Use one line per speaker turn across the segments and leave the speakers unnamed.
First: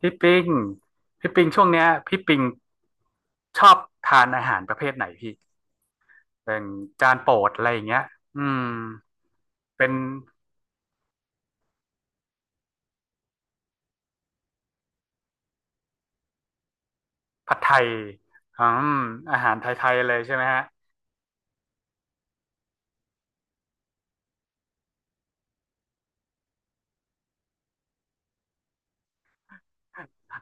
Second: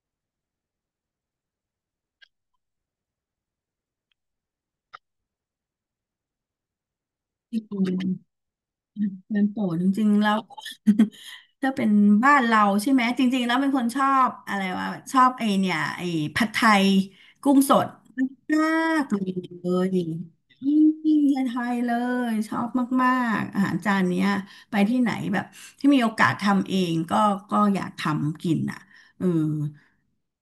พี่ปิงพี่ปิงช่วงเนี้ยพี่ปิงชอบทานอาหารประเภทไหนพี่เป็นจานโปรด
อื
อะไรอย่างเงี้ย
ม
อืม
เป็นโปรดจ
เป็น
ริงๆแล้ว ถ้าเป็นบ้านเราใช่ไหมจริงๆแล้วเป็นคนชอบอะไรวะชอบไอเนี่ยไอผัดไทยกุ้
ผัด
ง
ไท
ส
ย
ด
อื
มา
ม
กเล
อาหารไทย
ย
ๆเลยใช่ไหมฮะ
อืมผัดไทยเลยชอบมากๆอาหารจานเนี้ยไปที่ไหนแบบที่มีโอกาสทำเองก็อยากทำกินอ่ะเออ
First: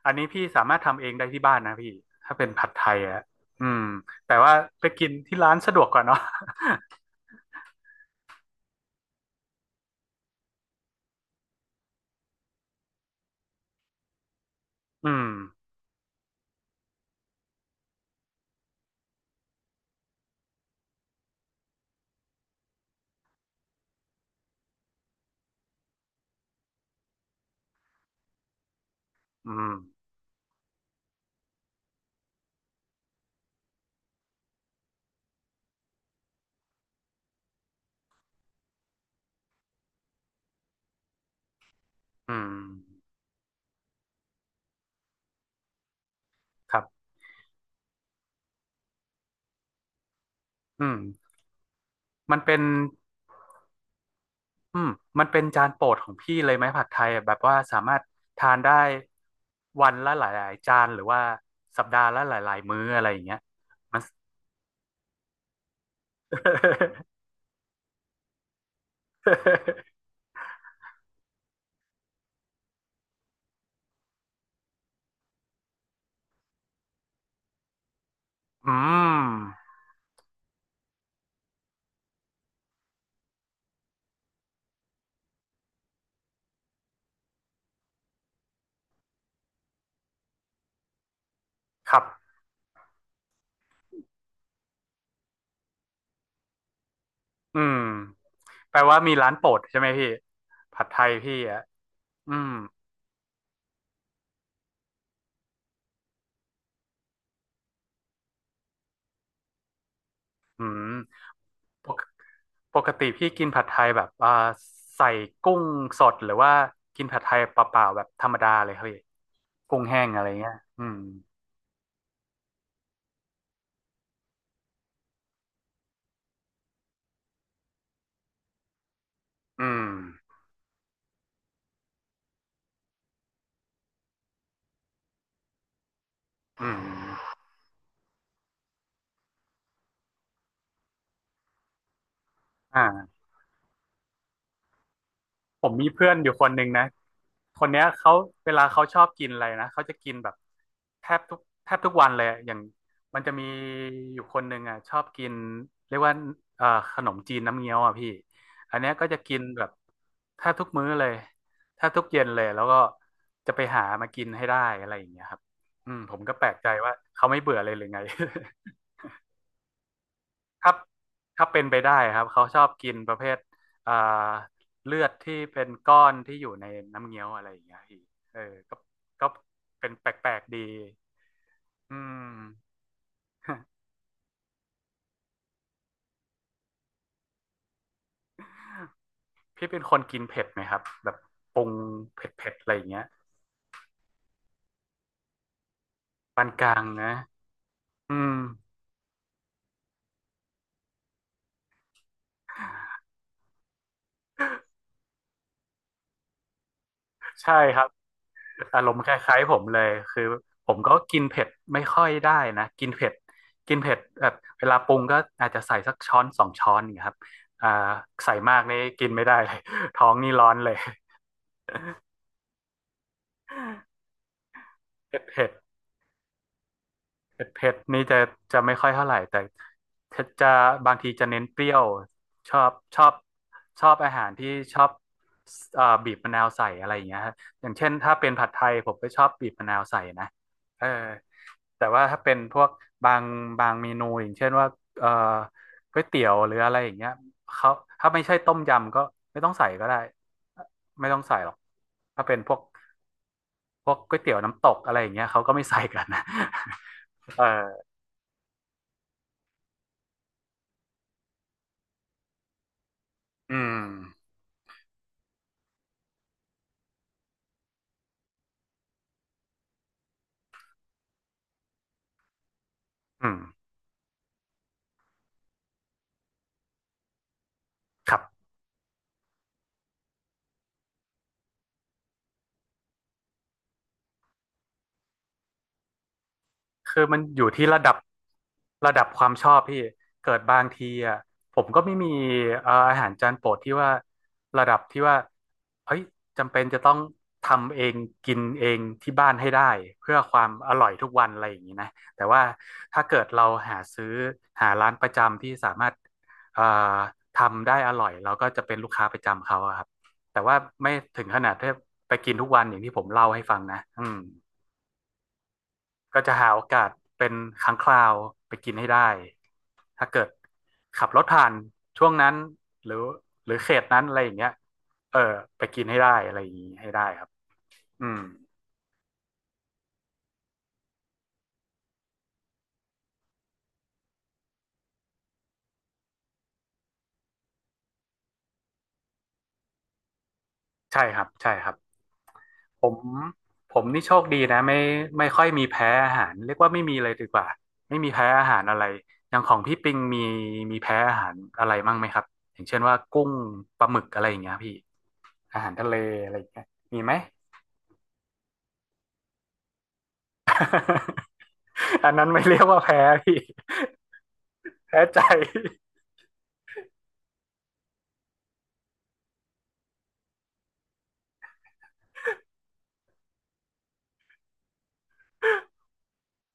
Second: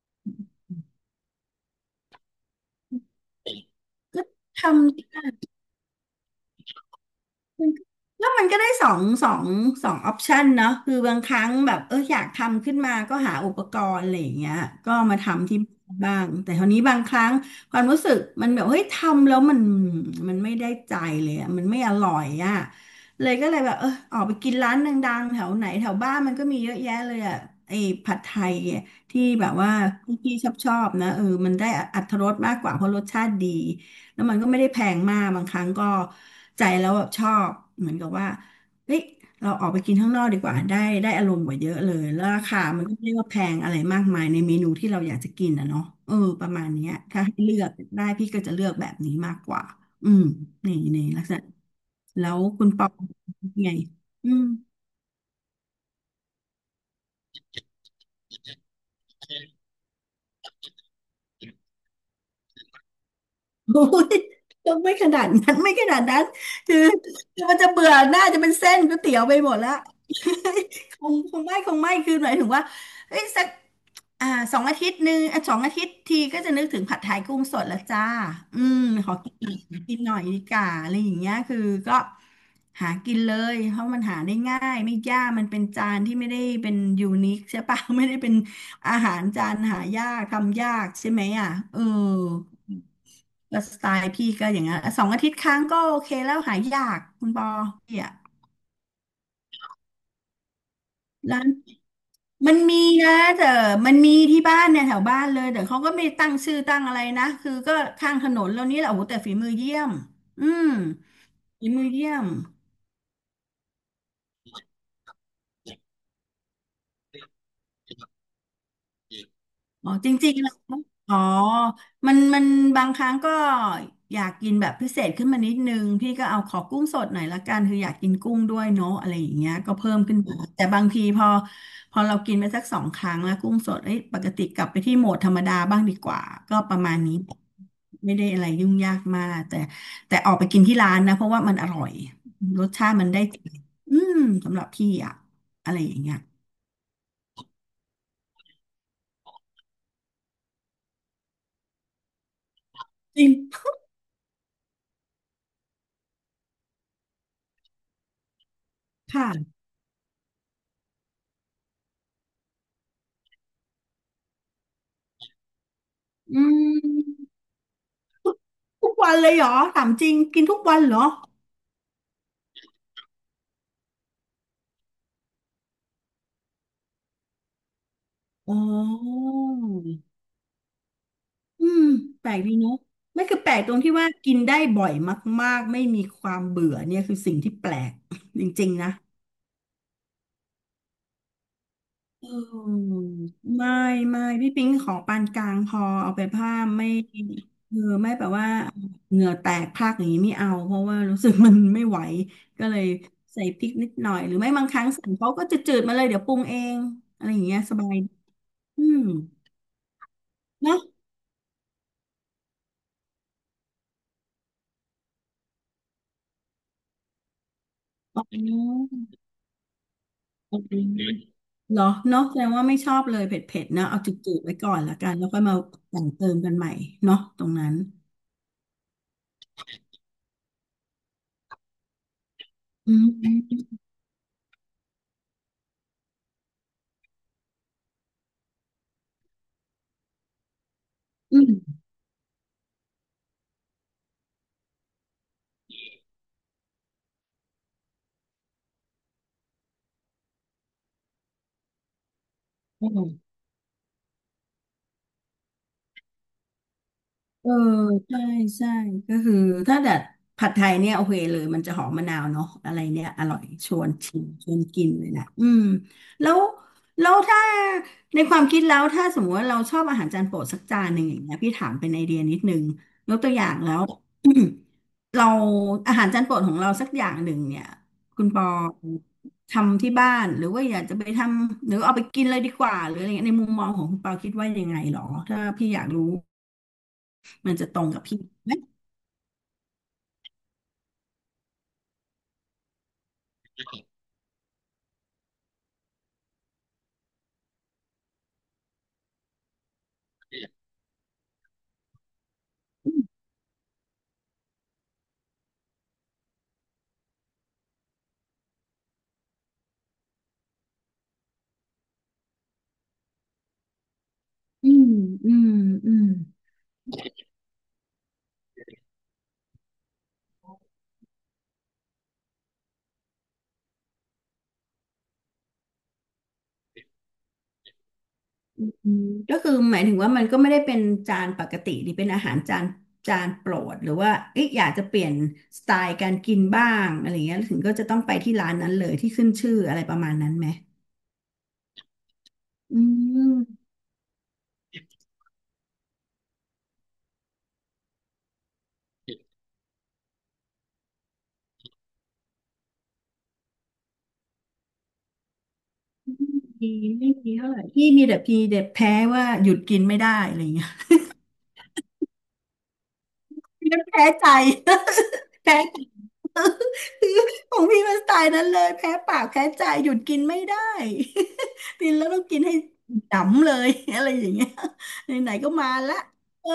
อันนี้พี่สามารถทำเองได้ที่บ้านนะพี่ถ้าเป็นผัดไทยอะอืม
ก็
แต่ว่า
ท
ไปกินที่
ำ
ร้านสะดวกกว่าเนาะ
มันก็แล้วมันก็ได้สองสองออปชันเนาะคือบางครั้งแบบเอออยากทำขึ้นมาก็หาอุปกรณ์อะไรอย่างเงี้ยก็
อื
มา
ม
ทำที่บ้างแต่คราวนี้บางครั้งความรู้สึกมันแบบเฮ้ยทำแล้วมันไม่ได้ใจเลยอะมันไม่อร่อยอ่ะเลยก็เลยแบบเออออกไปกินร้านดังๆแถวไหนแถวบ้านมันก็มีเยอะแยะเลยอ่ะไอ้ผัดไทยอะที่แบ
อื
บว่า
ม
พี่ชอบนะเออมันได้อรรถรสมากกว่าเพราะรสชาติดี แล้วมันก็ไม่ได้แพงมากบางครั้งก็ใจแล้วแบบชอบเหมือนกับว่าเฮ้ยเราออกไปกินข้างนอกดีกว่าได้อารมณ์กว่าเยอะเลยแล้ว
อื
รา
ม
คามันก็ไม่ได้ว่าแพงอะไรมากมายในเมนูที่เราอยากจะกินนะเนาะเออประมาณ
ครั
เนี้ย
บ
ถ้าให้เลือกได้พี่ก็จะเลือกแบบนี้มากกว่า อืมนี่
อื
ลัก
ม
ษณะแล้
มั
ว
นเป็น
คุณปอไงอืม
อืมมันเป็นจานโปรดของพี่เลยไหมผัดไทยอะแบบว่าสามารถทานได้วันละหลายๆจานหรือว่าสัปดาห์ละหลายๆมื้ออะไรอย่างเงี้ย
โอ้
มัน
ยก็ไม่ขนาดนั้นคือมันจะเบื่อหน้าจะเป็นเส้นก๋วยเตี๋ยวไปหมดละ คงไม่คือหมายถึงว่าเอ้ยสักอ่าสองอาทิตย์หนึ่งอ่ะสองอาทิตย์ทีก็จะนึกถึงผัดไทยกุ้งสดละจ้าอื
อื
มขอกินหน่อย
ม
ดีกว่าอะไรอย่างเงี้ยคือก็หากินเลยเพราะมันหาได้ง่ายไม่ยากมันเป็นจานที่ไม่ได้เป็นยูนิคใช่ปะ ไม่ได้เป็นอาหารจานหายากทำยากใช่ไหมอ่ะเออ
ครับ
ก็สไตล์พี่ก็อย่างนั้นสองอาทิตย์ครั้งก็โอเคแล้วหายยากคุณปอ
อืม
พี่อะ
แปลว่ามีร้านโปรดใช่ไหมพี่ผัดไทยพี่
ร้าน
อ่ะอืม
มันมีนะแต่มันมีที่บ้านเนี่ยแถวบ้านเลยแต่เขาก็ไม่ตั้งชื่อตั้งอะไรนะคือก็ข้างถนนแล้วนี่แหละโอ้โหแต่ฝีมือเยี่ยมอื
อื
ม
ม
ฝีมือ
ปก
เยี่ยม
ปกติพี่กินผัดไทยแบบใส่กุ้งสดหรือว่ากินผัดไทยเปล่าๆแบบธรรมดาเลยครับพี่กุ้ง
อ๋อ
แห้ง
จ
อะไร
ริงๆแล้
เงี้
ว
ยอืม
อ๋อมันบางครั้งก็อยากกินแบบพิเศษขึ้นมานิดนึงพี่ก็เอาขอกุ้งสดหน่อยละกันคืออยากกินกุ้งด้วยเนาะอะไรอย่างเงี้ย
อื
ก็
ม
เพิ่มขึ้นมาแต่บางทีพอเรากินไปสักสองครั้งแล้วกุ้งสดเอ้ยปกติกลับไปที่โหมดธรรมดาบ้างดีกว่าก็
อื
ประมาณนี้
ม
ไม่ได้อะไรยุ่งยากมากแต่ออกไปกินที่ร้านนะเพราะว่ามันอร่อยรสชาติมันได้
อ่า
ใจอืมสำหรับพี่อะ
ผ
อะ
ม
ไร
มี
อย่าง
เพื่อ
เงี้
น
ย
อยู่คนหนึ่งนะคนเนี้ยเขาเวลาเขาชอบกินอะไรนะเขาจะกินแบบแทบทุกวันเลยอะอย่างมั
จ
น
ริ
จะ
ง
มีอยู่คนหนึ่งอ่ะชอบกินเรียกว่าเอ่อขนมจีนน้ำเงี้ยวอ่ะพี่อันเนี้ยก็จะ
ค่ะ
กินแบบแทบทุกมื้อเลยแทบทุกเย็นเลยแล้วก็จะไปหามากินให้ได้อะไรอย่างเงี้ยครับอืมผมก็
อื
แปลกใจว่า
ม
เขาไม่เบื่อเลยหรือไง
ทุกวันเลยเหรอถามจริงกินทุก
ถ้า
วันเหรอ
ถ้าเป็นไปได้ครับเขาชอบกินประเภทอ่าเลือดที่เป็นก้อนที่อยู่ในน้ำเงี้ยวอะไรอย่างเงี้ยพี่เออ
อ๋
ก็
อ
ก็เป็นแปลกๆดี
อืม
อื
แปลก
ม
ดีเนอะไม่คือแปลกตรงที่ ว่ากินได้บ่อยมากๆไม่มีความเบื่อเนี่ยคือสิ่งที่แปลก จริงๆนะ
พี่เป็นคนกินเผ็ดไหมครับแบบปรุงเ
เ
ผ็ดๆอะไรอย่าง
ออ
เงี้ย
ไม่พี่ปิ๊งของปานกลางพอเอาไป
ปาน
ผ้า
กลาง
ไม่
นะ
เออไม่
อื
แบบ
ม
ว่าเหงื่อแตกพรากอย่างนี้ไม่เอาเพราะว่ารู้สึกมันไม่ไหวก็เลยใส่พริกนิดหน่อยหรือไม่บางครั้งสั่งเขาก็จะจืดๆมาเลยเดี๋ยวปรุงเองอะไรอย่าง
ใช่
เงี้ยส
ครั
บา
บ
ย
อา
อื
รม
ม
ณ์คล้ายๆผมเลยคือผ
เน
ม
อะ
ก็กินเผ็ดไม่ค่อยได้นะกินเผ็ดแบบเวลาปรุงก็อาจจะใส่สักช้อนสองช้อนนี่างเงี้ยครับอ่า
อ๋อ
ใส่มากนี่
โ
กินไม่ได้เลย ท้องนี่ร้อ
อ
นเล
เค
ย
เหรอเนาะแสดงว่าไม่ชอบเลยเผ็ดๆนะเอาจืดๆไว้ก่อนละกัน
เผ็ด
แล้วค่อย
เผ็ด
มาแต่งเติมกันใหม่เนาะตร
เผ็ด
งนั้
เผ็
น
ดนี่จะไม่ค่อยเท่าไหร่แต่จะบางทีจะเน้นเปรี้ยวชอบ
อื
ชอบ
ม
ชอบอาหารที่ชอบบีบมะนาวใส่อะไรอย่างเงี้ยฮะอย่างเช่นถ้าเป็นผัดไทยผมก็ชอบบีบมะนาวใส่นะเออ แต่ว่าถ้าเป็นพวกบางบางเมนูอย่างเช่นว่าเอ่อก๋วยเตี๋ยวหรืออะไรอย่างเงี้ยเขาถ้าไม่ใช่ต้มยำก็ไม่ต้องใส่ก็ได้ไม่ต้องใส่หรอกถ้าเป็นพวก
อืม
ก๋วยเตี๋ยวน้ำตกอะไรอย่างเงี้ยเขาก็ไม่ใส่กันนะ เออ
เออใช่ใช่ก็คือถ้าดัดผัดไทยเนี่ยโอเคเลยมันจะหอมมะนาวเนาะอะไรเนี่ยอร่อย
อื
ช
ม
วนชิมชวนกินเลยนะอืมแล้วถ้าในความคิดแล้วถ้าสมมติว่าเราชอบอาหารจานโปรดสักจานหนึ่งอย่างเงี้ยพี่ถามเป็นไอเดียนิดนึงยกตั
อื
ว
ม
อย่างแล้ว เราอาหารจานโปรดของเราสักอย่างหนึ่งเนี่ย
ครั
คุณปอ
บ
ทำที่บ้านหรือว่าอยากจะไปทำหรือเอาไปกินเลยดีกว่าหรืออะไรเงี้ยในมุมมองของคุณปอคิดว่ายังไงหรอถ้าพี่อยากรู้
คือมันอยู่
มัน
ที่
จะต
ระ
รง
ดับ
กับพี่ไหม
ระดับความชอบพี่เกิดบางทีอ่ะผมก็ไม่มีอาหารจานโปรดที่ว่าระดับที่ว่าเฮ้ยจำเป็นจะต้องทำเองกินเองที่บ้านให้ได้เพื่อความอร่อยทุกวันอะไรอย่างนี้นะแต่ว่าถ้าเกิดเราหาซื้อหาร้านประจำที่สามารถเอ่อทำได้อร่อยเราก็จะเป็นลูกค้าประจำเขาอะครับแต่ว่าไม่ถึงขนาดที่ไปกินทุกวันอย่างที่ผมเล่าให้ฟังนะอืม
อืมอืมอืม
ก็จะหาโอกาสเป็นครั้งคราวไปกินให้ได้ถ้าเกิดขับรถผ่านช่วงนั้นหรือหรือเขตนั้นอะไรอย่างเงี้ยเออไปกินให้ได้อะไรอย่างงี้ให้ได้ครับอืม
อืมก็คือหมายถึงว่ามันก็ไม่ได้เป็นจานปกติหรือเป็นอาหารจานโปรดหรือว่าเอ๊ะอยากจะเปลี่ยนสไตล์การกินบ้างอะไรเงี้ยถึงก็จะต้องไปที่ร้านนั้นเลยที่ขึ้นชื่ออะไรประมาณนั้นไหม
ใช่ครับใช่ครับ
อื
ผม
ม
ผมนี่โชคดีนะไม่ไม่ค่อยมีแพ้อาหารเรียกว่าไม่มีเลยดีกว่าไม่มีแพ้อาหารอะไรอย่างของพี่ปิงมีมีแพ้อาหารอะไรมั่งไหมครับอย่างเช่นว่ากุ้งปลาหมึกอะไรอย่างเงี้ยพี่อาหารทะเลอะไรอย่างเงี้ย
ดี
มี
ไม่
ไหม
ดีเท่าไหร่พี่มีแต่พีเด็่แพ้ว่าหยุดกินไม่ได้อะไรเงี้ย
อันนั้นไม่เรียกว่าแพ้พี่
แพ้ใจ
แพ้ใจ
แพ้ใจ ของพี่มันสไตล์นั้นเลยแพ้ปากแพ้ใจหยุดกินไม่ได้ กินแล้วต้องกินให้ดำเลย อะไรอย่างเงี้ยไหนๆก็มาละเออ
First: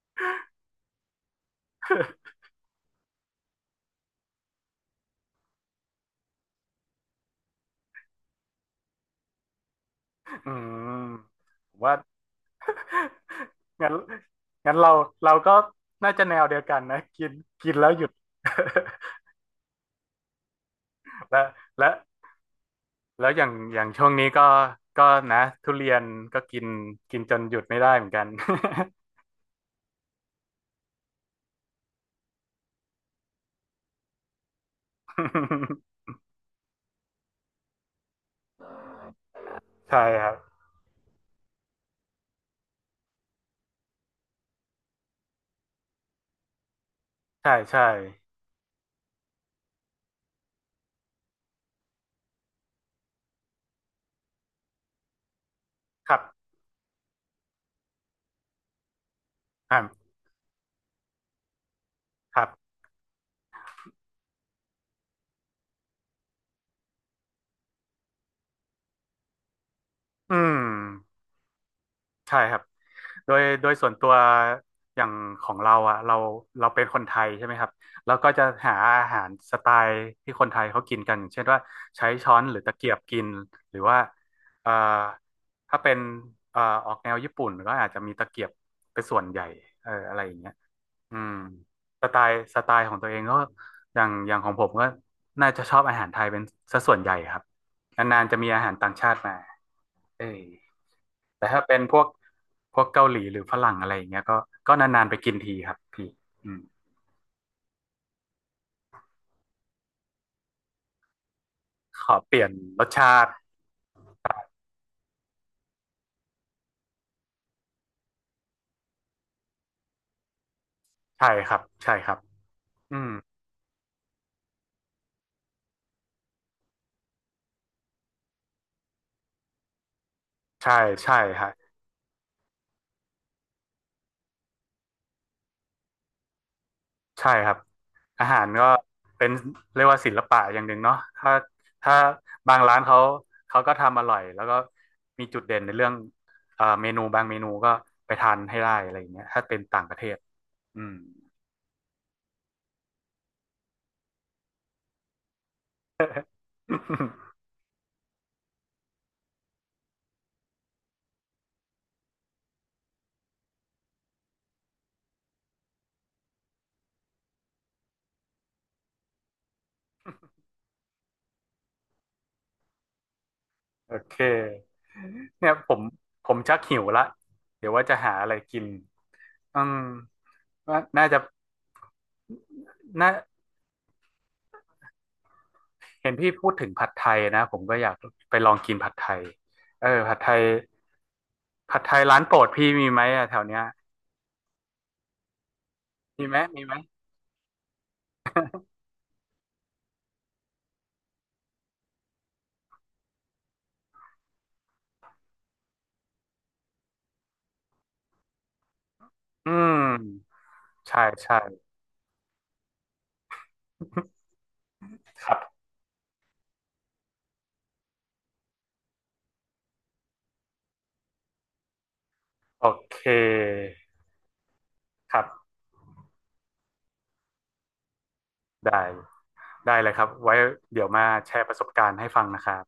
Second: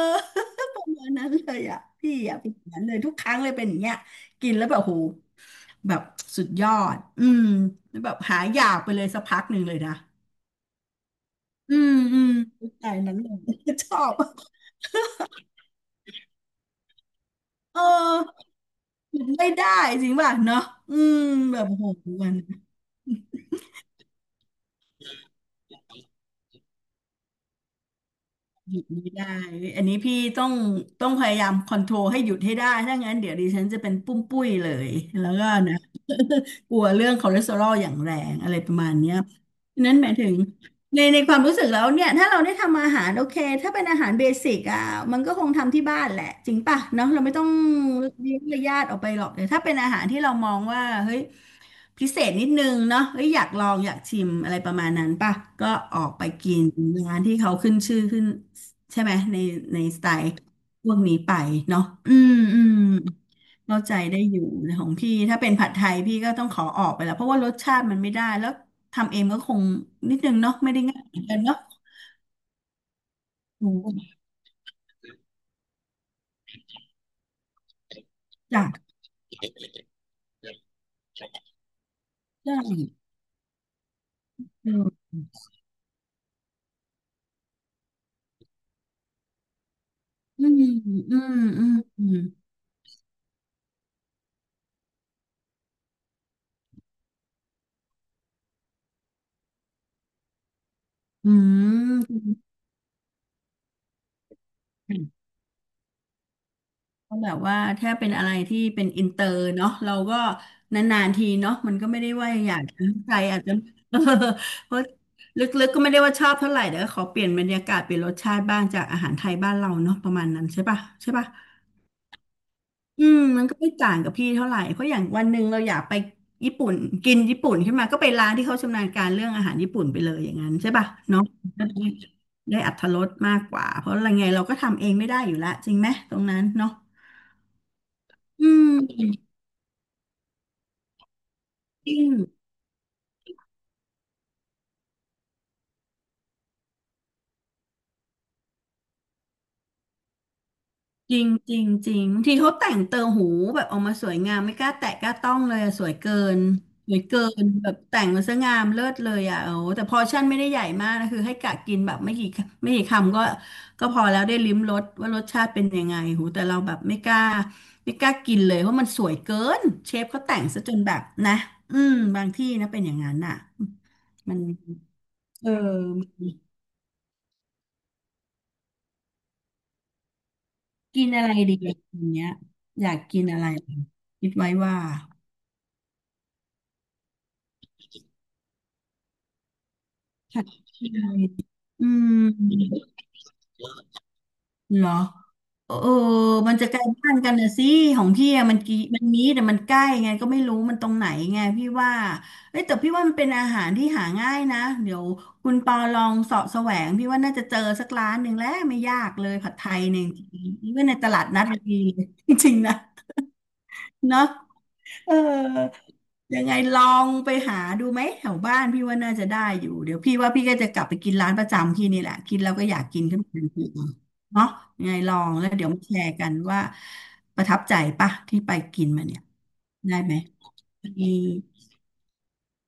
ประมาณนั้นเลยอ่ะพี่อ่ะเป็นอย่างนั้นเลยทุกครั้งเลยเป็นอย่างเงี้ยกินแล้วแบบโหแบบสุดยอดอืมแล้วแบบหายอยากไปเลยสักพักหนึ่งเลยนะ
อืมผ
อื
ม
ม
ว่า
อืมสไตล์นั้นเลย ช
งั้น
อบ
งั้นเราก็น่าจะแนวเดียวกันนะกินกิน
เอ
แล้วหยุด
อหยุดไม่ได้จริงป่ะเนาะอืม
และ
แบบโห
และ
มัน
แล้วอย่างช่วงนี้ก็นะทุเรียนก็กินกินจนหยุดไม่ได้เหมือนกัน
หยุดไม่ได้อันนี้พี่ต้องพยายามคอนโทรลให้หยุดให้ได้ถ้างั้นเดี๋ยวดิฉันจะเป็นปุ้มปุ้ยเลย แล้วก็นะ กลัวเรื่องคอเลสเตอรอลอย่างแรงอะไรประมาณเนี้ยฉะ นั้น
ใช่
หมาย
ค
ถึ
รั
ง
บ
ในความรู้สึกแล้วเนี่ยถ้าเราได้ทำอาหารโอเคถ้าเป็นอาหารเบสิกอ่ะมันก็คงทำที่บ้านแหละจริงป่ะเนาะเราไม่ต้อง
ใช่
เลี้ยงญาติออกไปหรอกแต่ถ้าเป็นอาหารที่เรามองว่าเฮ้ย พิเศษนิดนึงเนาะเอ้ยอยากลองอยากชิมอะไรประมาณนั้นป่ะก็ออก
ครั
ไป
บ
กินร้านที่เขาขึ้นชื่อขึ้นใช่ไหมในส
อ่า
ไตล์พวกนี้ไปเนาะอืม
ครับ
อืมเข้าใจได้อยู่นะของพี่ถ้าเป็นผัดไทยพี่ก็ต้องขอออกไปแล้วเพราะว่ารสชาติมันไม่ได้แล้วทำเองก็คงนิดนึ
อื
งเนาะไม่ได้ง่าย
ม
เหมือนกันเนาะ
ใช่ครับ โดย
อ
โดยส่วนตัว
้
อย่างของเราอ่ะเราเป็นคนไทยใช่ไหมครับเราก็จะหา
จ้ะ
อาหารสไตล์ที่คนไทยเขากินกันอย่าง
ใ
เช่นว่าใช้ช้อนหรือตะ
ช่
เกียบกินหรือว่าเอ่
อื
อ
ม
ถ้าเป็นออกแนวญี่ปุ่นก็อาจจะมีตะเกียบเป็นส่วนใหญ่เอออะไรอย่าง
อื
เงี้ย
ม
อื
อื
ม
มอื
ส
ม
ไตล์สไตล์ของตัวเองก็อย่างของผมก็น่าจะชอบอาหารไทยเป็นซะส่วนใหญ่ครับนานๆจะมีอาหารต่างชาติมาเออ
อื
แต่ถ้าเป็นพวกเกาหลีหรือฝรั่งอะไรอย่างเงี้ยก็นานๆไป
ม
กินทีครับพี่อืม
ก็แบบว่าถ้าเป็นอะไรที่เป็นอินเตอร์เนาะเราก็นานๆทีเนาะมันก็ไม่
ข
ได้
อ
ว่า
เปลี่ยน
อยากจะ
รส
ใจ
ชาติ
อาจจะ เออเพราะลึกๆก็ไม่ได้ว่าชอบเท่าไหร่แต่ก็ขอเปลี่ยนบรรยากาศเปลี่ยนรสชาติบ้างจากอาหารไทยบ้านเราเนาะประมาณนั้นใช่ปะใช่ปะ
ใช่ครับใช่ครับอื
อื
ม
มมันก็ไม่ต่างกับพี่เท่าไหร่เพราะอย่างวันหนึ่งเราอยากไปญี่ปุ่นกินญี่ปุ่นขึ้นมาก็ไปร้านที่เขาชำนาญการเรื่องอาหารญี่ปุ่นไปเลยอย่างนั้นใช่
ใช่
ปะ
ใช่
เนาะ
ฮะ
ก็ได้ได้อรรถรสมากกว่าเพราะอะไรไงเราก็ทำเองไม่ได้อยู่ละจริงไหมตรงนั้นเนาะ
ใช่ครับอาหา
อื
รก็เป็
ม
นเรียกว่าศิลปะอย่างหนึ่งเนาะถ้า
จ
ถ้า
ริง
บางร้านเขาเขาก็ทำอร่อยแล้วก็มีจุดเด่นในเรื่องเมนูบางเมนูก็ไปทานให้ได้อะไรอย่างเงี้ยถ้าเป็นต่างประเทศอืม
จริงจริงจริงบางทีเขาแต่งเติมหูแบบออกมาสวยงามไม่กล้าแตะกล้าต้องเลยอะสวยเกินแบบแต่งมาซะงามเลิศเลยอ่ะโอ้แต่พอร์ชั่นไม่ได้ใหญ่มากนะคือให้กะกินแบบไม่กี่คำก็พอแล้วได้ลิ้มรสว่ารสชาติเป็นยังไงโหูแต่เราแบบไม่กล้ากินเลยเพราะมันสวยเกินเชฟเขาแต่งซะจนแบบนะอืมบางที่นะเป็นอย่างนั้นน่ะ
โอเค
มันเอ
เนี่ยผม
อ
ผมชักหิวละเดี๋ยวว่าจะหาอะไรกิน อืมว่า
กิ
น่า
น
จะ
อะไรดีอย่างเงี้ยอยาก
น่า
กินอะไรคิดไว้ว่า
เห็นพี่พูดถึงผัดไทยนะ ผมก็อยากไปลองกินผัดไทย เออผัดไท
ผั
ย
ดไทย
ผัด
อื
ไทยร้านโปรดพี่
ม
มีไหมอะแถวเนี้ย
เหรอเออ
มีไหม
มัน
มี
จะ
ไหม
ใกล้บ้านกันนะสิ ของพี่อะมันกี่มันนี้แต่มันใกล้ไงก็ไม่รู้มันตรงไหนไงพี่ว่าเอ้ยแต่พี่ว่ามันเป็นอาหารที่หาง่ายนะ เดี๋ยวคุณปอลองเสาะแสวงพี่ว่าน่าจะเจอสักร้านหนึ่งแล้วไม่ยากเลย
อื
ผัดไทยเนี่ยจ
ม
ริงๆนี่ว่าใน
ใช่
ตลาด
ใช่
นัดมันมีจริงๆนะเนาะ เออ
ครับ
ยังไงลองไปหาดูไหมแถวบ้านพี่ว่าน่าจะได้อยู่เดี๋ยวพี่ว่าพี่ก็จะกลับไปกินร้านประจำพี่นี่แหละกินแล้ว
โอ
ก็อยาก
เค
กินขึ้นมาทันทีเนาะยังไงล
ค
อ
รั
ง
บ
แล้วเดี๋ยวมาแชร์กันว่าประทับใจปะที่ไป
ได้
กินมาเนี่ย
ได้เลย
ได้
ครับ
ไหม
ไว้เดี๋ยว
ดี
มาแชร์ประสบการณ์ให้ฟังนะครับ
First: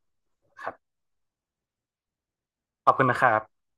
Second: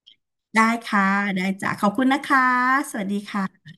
ได้
ครับ
ค่ะได้จ้ะขอบคุณนะคะ
ขอ
ส
บคุ
วั
ณ
สดี
นะครับ
ค่ะ